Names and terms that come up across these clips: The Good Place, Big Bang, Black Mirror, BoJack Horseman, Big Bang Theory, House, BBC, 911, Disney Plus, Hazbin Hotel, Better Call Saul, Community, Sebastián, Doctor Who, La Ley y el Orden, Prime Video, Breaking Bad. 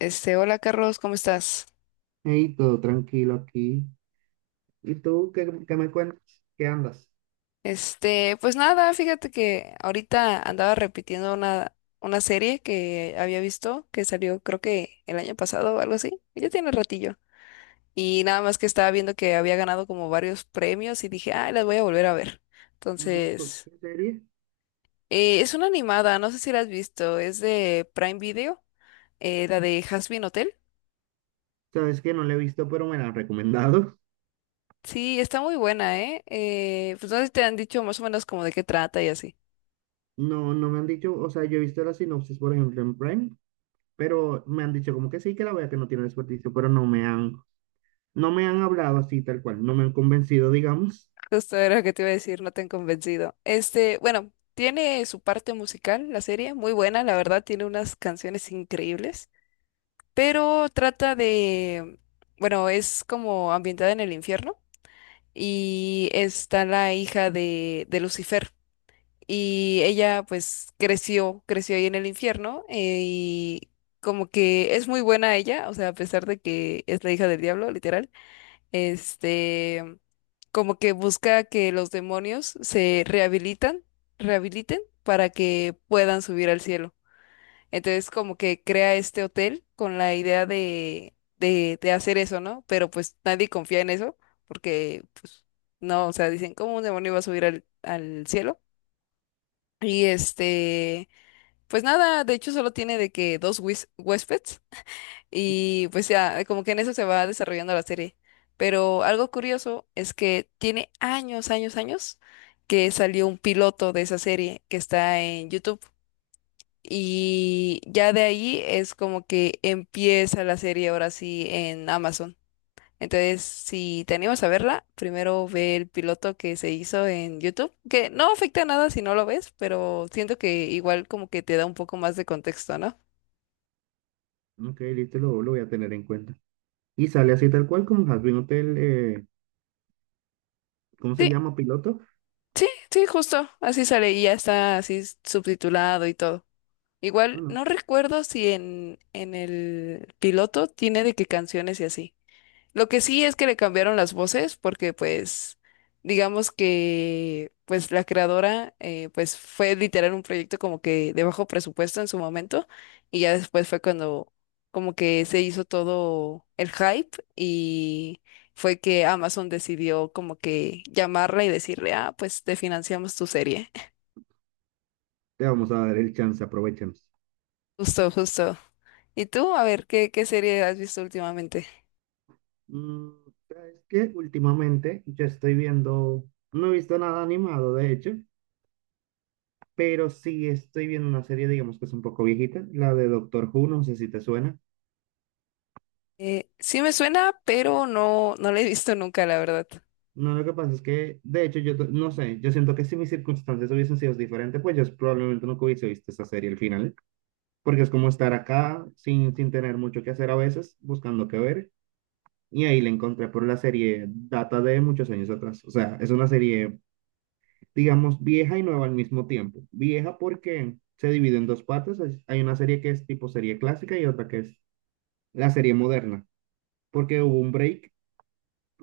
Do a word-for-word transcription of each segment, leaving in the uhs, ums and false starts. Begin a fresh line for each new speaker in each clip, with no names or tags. Este, hola Carlos, ¿cómo estás?
Hey, todo tranquilo aquí. ¿Y tú qué, qué me cuentas? ¿Qué andas?
Este, pues nada, fíjate que ahorita andaba repitiendo una, una serie que había visto, que salió creo que el año pasado o algo así, ya tiene ratillo. Y nada más que estaba viendo que había ganado como varios premios y dije, ah, las voy a volver a ver.
Mm, ¿con
Entonces,
¿Qué serie?
eh, es una animada, no sé si la has visto, es de Prime Video, eh, la de Hazbin Hotel.
Sabes que no la he visto, pero me la han recomendado.
Sí, está muy buena, ¿eh? Eh, pues no sé si te han dicho más o menos como de qué trata y así.
No, no me han dicho, o sea, yo he visto la sinopsis, por ejemplo, en Prime, pero me han dicho como que sí, que la vea, que no tiene desperdicio, pero no me han, no me han hablado así tal cual, no me han convencido, digamos.
Justo era lo que te iba a decir, no te han convencido. Este, bueno, tiene su parte musical, la serie, muy buena, la verdad, tiene unas canciones increíbles, pero trata de, bueno, es como ambientada en el infierno y está la hija de, de Lucifer y ella pues creció, creció ahí en el infierno eh, y como que es muy buena ella, o sea, a pesar de que es la hija del diablo, literal, este, como que busca que los demonios se rehabilitan, rehabiliten para que puedan subir al cielo. Entonces, como que crea este hotel con la idea de, de, de hacer eso, ¿no? Pero pues nadie confía en eso, porque pues no, o sea, dicen, ¿cómo un demonio va a subir al, al cielo? Y este, pues nada, de hecho solo tiene de que dos huis- huéspedes y pues ya, como que en eso se va desarrollando la serie. Pero algo curioso es que tiene años, años, años que salió un piloto de esa serie que está en YouTube. Y ya de ahí es como que empieza la serie ahora sí en Amazon. Entonces, si te animas a verla, primero ve el piloto que se hizo en YouTube, que no afecta nada si no lo ves, pero siento que igual como que te da un poco más de contexto, ¿no?
Ok, listo, lo, lo voy a tener en cuenta. Y sale así tal cual como Has Been Hotel, eh, ¿cómo se
Sí.
llama? Piloto.
Sí, sí, justo, así sale y ya está así subtitulado y todo. Igual
Bueno,
no recuerdo si en, en el piloto tiene de qué canciones y así. Lo que sí es que le cambiaron las voces porque pues digamos que pues la creadora, eh, pues fue literal un proyecto como que de bajo presupuesto en su momento y ya después fue cuando como que se hizo todo el hype y fue que Amazon decidió como que llamarla y decirle, ah, pues te financiamos tu serie.
te vamos a dar el chance, aprovechemos.
Justo, justo. ¿Y tú? A ver, ¿qué, qué serie has visto últimamente?
Mm, es que últimamente yo estoy viendo, no he visto nada animado, de hecho, pero sí estoy viendo una serie, digamos que es un poco viejita, la de Doctor Who, no sé si te suena.
Eh, sí me suena, pero no, no la he visto nunca, la verdad.
No, lo que pasa es que, de hecho, yo to- no sé, yo siento que si mis circunstancias hubiesen sido diferentes, pues yo probablemente nunca hubiese visto esa serie al final, porque es como estar acá sin, sin tener mucho que hacer a veces, buscando qué ver, y ahí la encontré por la serie, data de muchos años atrás, o sea, es una serie digamos, vieja y nueva al mismo tiempo. Vieja porque se divide en dos partes. Hay hay una serie que es tipo serie clásica y otra que es la serie moderna, porque hubo un break.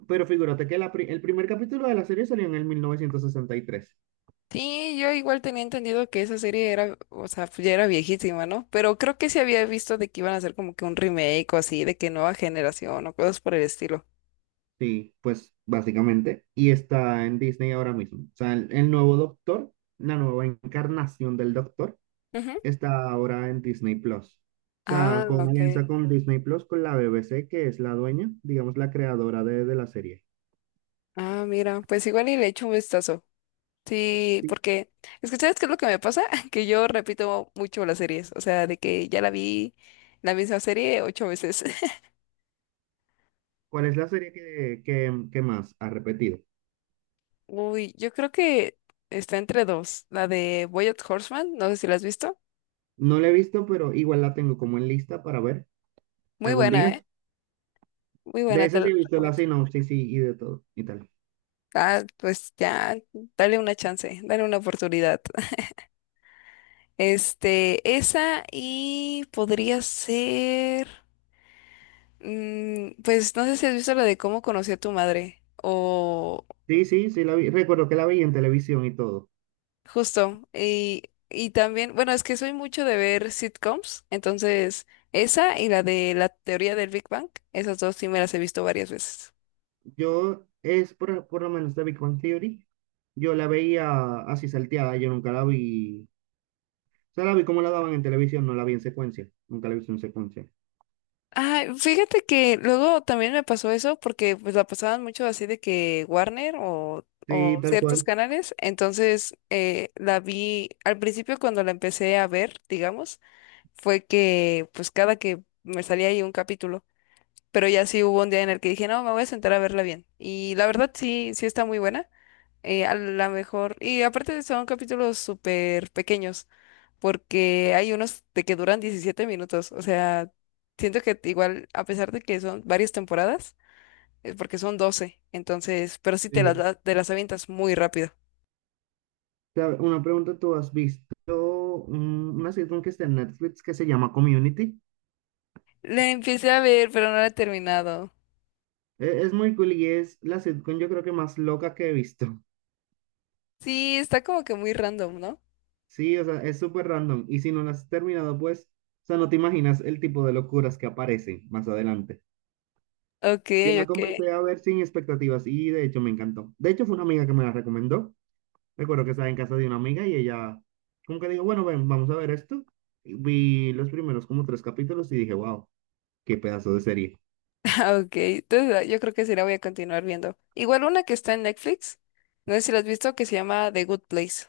Pero figúrate que la pri- el primer capítulo de la serie salió en el mil novecientos sesenta y tres.
Sí, yo igual tenía entendido que esa serie era, o sea, pues ya era viejísima, ¿no? Pero creo que sí había visto de que iban a hacer como que un remake o así, de que nueva generación o cosas por el estilo.
Sí, pues básicamente. Y está en Disney ahora mismo. O sea, el, el nuevo Doctor, la nueva encarnación del Doctor,
Ujú.
está ahora en Disney Plus. O sea,
Ah,
con una
ok.
alianza con Disney Plus, con la B B C, que es la dueña, digamos, la creadora de, de la serie.
Ah, mira, pues igual y le echo un vistazo. Sí, porque es que ¿sabes qué es lo que me pasa? Que yo repito mucho las series, o sea, de que ya la vi la misma serie ocho veces.
¿Cuál es la serie que, que, que más ha repetido?
Uy, yo creo que está entre dos, la de BoJack Horseman, no sé si la has visto.
No la he visto, pero igual la tengo como en lista para ver
Muy
algún
buena,
día.
¿eh? Muy
De
buena, te
esa
la
sí he visto la
recomiendo.
sinopsis y, y de todo y tal.
Ah, pues ya, dale una chance, dale una oportunidad. Este, esa y podría ser, mm, pues no sé si has visto la de cómo conocí a tu madre o
Sí, sí, sí la vi. Recuerdo que la vi en televisión y todo.
justo. Y, y también, bueno, es que soy mucho de ver sitcoms, entonces esa y la de la teoría del Big Bang, esas dos sí me las he visto varias veces.
Yo es por, por lo menos de Big Bang Theory. Yo la veía así salteada, yo nunca la vi. O sea, la vi como la daban en televisión, no la vi en secuencia. Nunca la he visto en secuencia.
Ay, fíjate que luego también me pasó eso porque pues la pasaban mucho así de que Warner o,
Sí,
o
tal
ciertos
cual.
canales, entonces eh, la vi al principio cuando la empecé a ver, digamos, fue que pues cada que me salía ahí un capítulo, pero ya sí hubo un día en el que dije, no, me voy a sentar a verla bien. Y la verdad sí, sí está muy buena, eh, a la mejor, y aparte son capítulos súper pequeños porque hay unos de que duran diecisiete minutos. O sea, siento que igual, a pesar de que son varias temporadas, eh, porque son doce entonces, pero sí te
Sí.
las, da- te las avientas muy rápido.
Ta- Una pregunta, ¿tú has visto un- una sitcom que está en Netflix que se llama Community?
La empecé a ver, pero no la he terminado.
E- Es muy cool y es la sitcom yo creo que más loca que he visto.
Sí, está como que muy random, ¿no?
Sí, o sea, es súper random. Y si no la has terminado, pues, o sea, no te imaginas el tipo de locuras que aparecen más adelante.
Ok,
Yo la
ok,
comencé a ver sin expectativas y de hecho me encantó. De hecho fue una amiga que me la recomendó. Recuerdo que estaba en casa de una amiga y ella como que dijo, bueno, ven, vamos a ver esto. Y vi los primeros como tres capítulos y dije, wow, qué pedazo de serie.
ok. Entonces, ah, yo creo que sí la voy a continuar viendo. Igual una que está en Netflix, no sé si la has visto, que se llama The Good Place.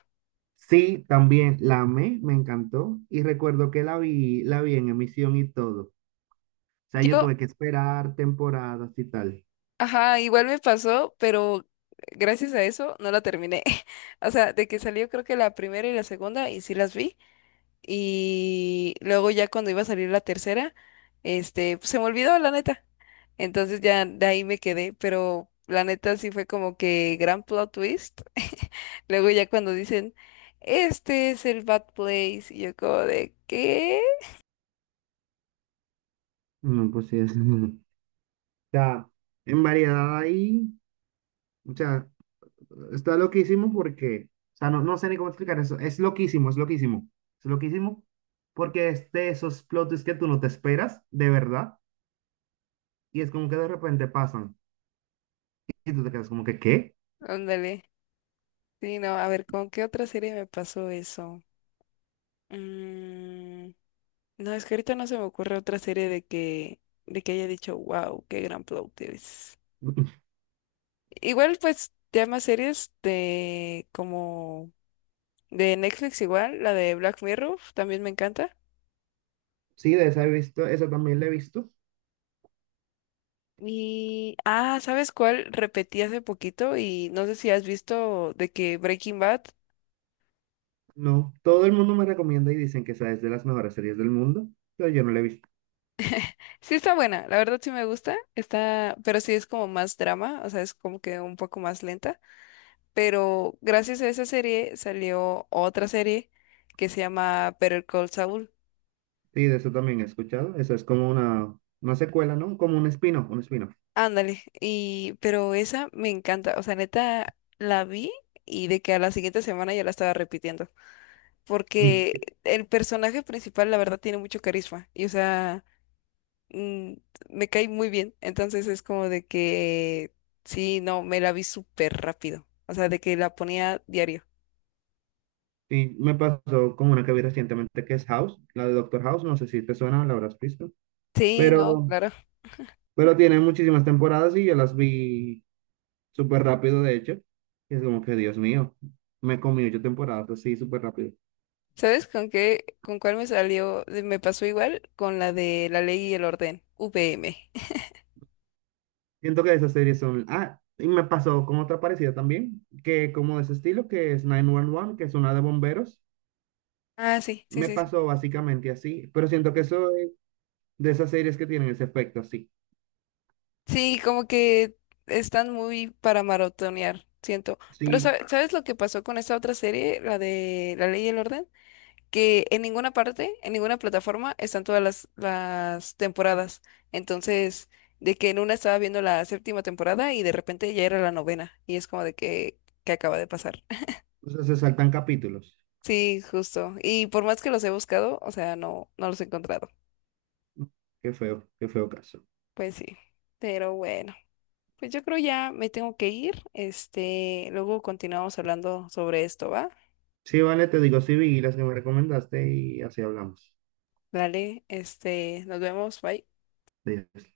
Sí, también la amé, me encantó y recuerdo que la vi, la vi en emisión y todo. O sea, yo
Yo.
tuve que esperar temporadas y tal.
Ajá, igual me pasó, pero gracias a eso no la terminé. O sea, de que salió creo que la primera y la segunda y sí las vi. Y luego ya cuando iba a salir la tercera, este, pues, se me olvidó la neta. Entonces ya de ahí me quedé, pero la neta sí fue como que gran plot twist. Luego ya cuando dicen, este es el Bad Place, y yo como de, ¿qué?
No, pues sí, es. O sea, en variedad ahí, o sea, está loquísimo porque, o sea, no, no sé ni cómo explicar eso. Es loquísimo, es loquísimo. Es loquísimo porque es de esos plot twists que tú no te esperas, de verdad, y es como que de repente pasan y tú te quedas como que, ¿qué?
Ándale. Sí, no, a ver, ¿con qué otra serie me pasó eso? Mm. No, es que ahorita no se me ocurre otra serie de que, de que haya dicho, wow, qué gran plot twist. Igual, pues, ya más series de como de Netflix igual, la de Black Mirror, también me encanta.
Sí, de esa he visto, esa también la he visto.
Y, ah, ¿sabes cuál? Repetí hace poquito y no sé si has visto de que Breaking Bad.
No, todo el mundo me recomienda y dicen que esa es de las mejores series del mundo, pero yo no la he visto.
Sí está buena, la verdad sí me gusta, está, pero sí es como más drama, o sea, es como que un poco más lenta. Pero gracias a esa serie salió otra serie que se llama Better Call Saul.
Sí, de eso también he escuchado. Eso es como una, una secuela, ¿no? Como un espino, un espino.
Ándale, y pero esa me encanta, o sea, neta la vi y de que a la siguiente semana ya la estaba repitiendo, porque el personaje principal la verdad tiene mucho carisma y o sea, mm, me cae muy bien, entonces es como de que sí, no, me la vi súper rápido, o sea, de que la ponía diario.
Y me pasó con una que vi recientemente que es House, la de Doctor House. No sé si te suena, la habrás visto.
Sí, no,
Pero,
claro.
pero tiene muchísimas temporadas y yo las vi súper rápido, de hecho. Y es como que, Dios mío, me comí ocho temporadas así súper rápido.
¿Sabes con qué, con cuál me salió? de- Me pasó igual con la de La Ley y el Orden, V M.
Siento que esas series son... Ah, y me pasó con otra parecida también, que como de ese estilo, que es nueve once, que es una de bomberos.
Ah, sí, sí,
Me
sí, sí.
pasó básicamente así, pero siento que eso de esas series que tienen ese efecto así.
Sí, como que están muy para maratonear, siento. Pero
Sí,
sa- ¿sabes lo que pasó con esta otra serie, la de La Ley y el Orden? Que en ninguna parte, en ninguna plataforma están todas las, las temporadas. Entonces, de que en una estaba viendo la séptima temporada y de repente ya era la novena. Y es como de que, ¿qué acaba de pasar?
o sea, se saltan capítulos.
Sí, justo. Y por más que los he buscado, o sea, no, no los he encontrado.
Qué feo, qué feo caso.
Pues sí. Pero bueno, pues yo creo ya me tengo que ir. Este, luego continuamos hablando sobre esto, ¿va?
Sí, vale, te digo, sí vi las que me recomendaste y así hablamos
Dale, este, nos vemos, bye.
de ellas.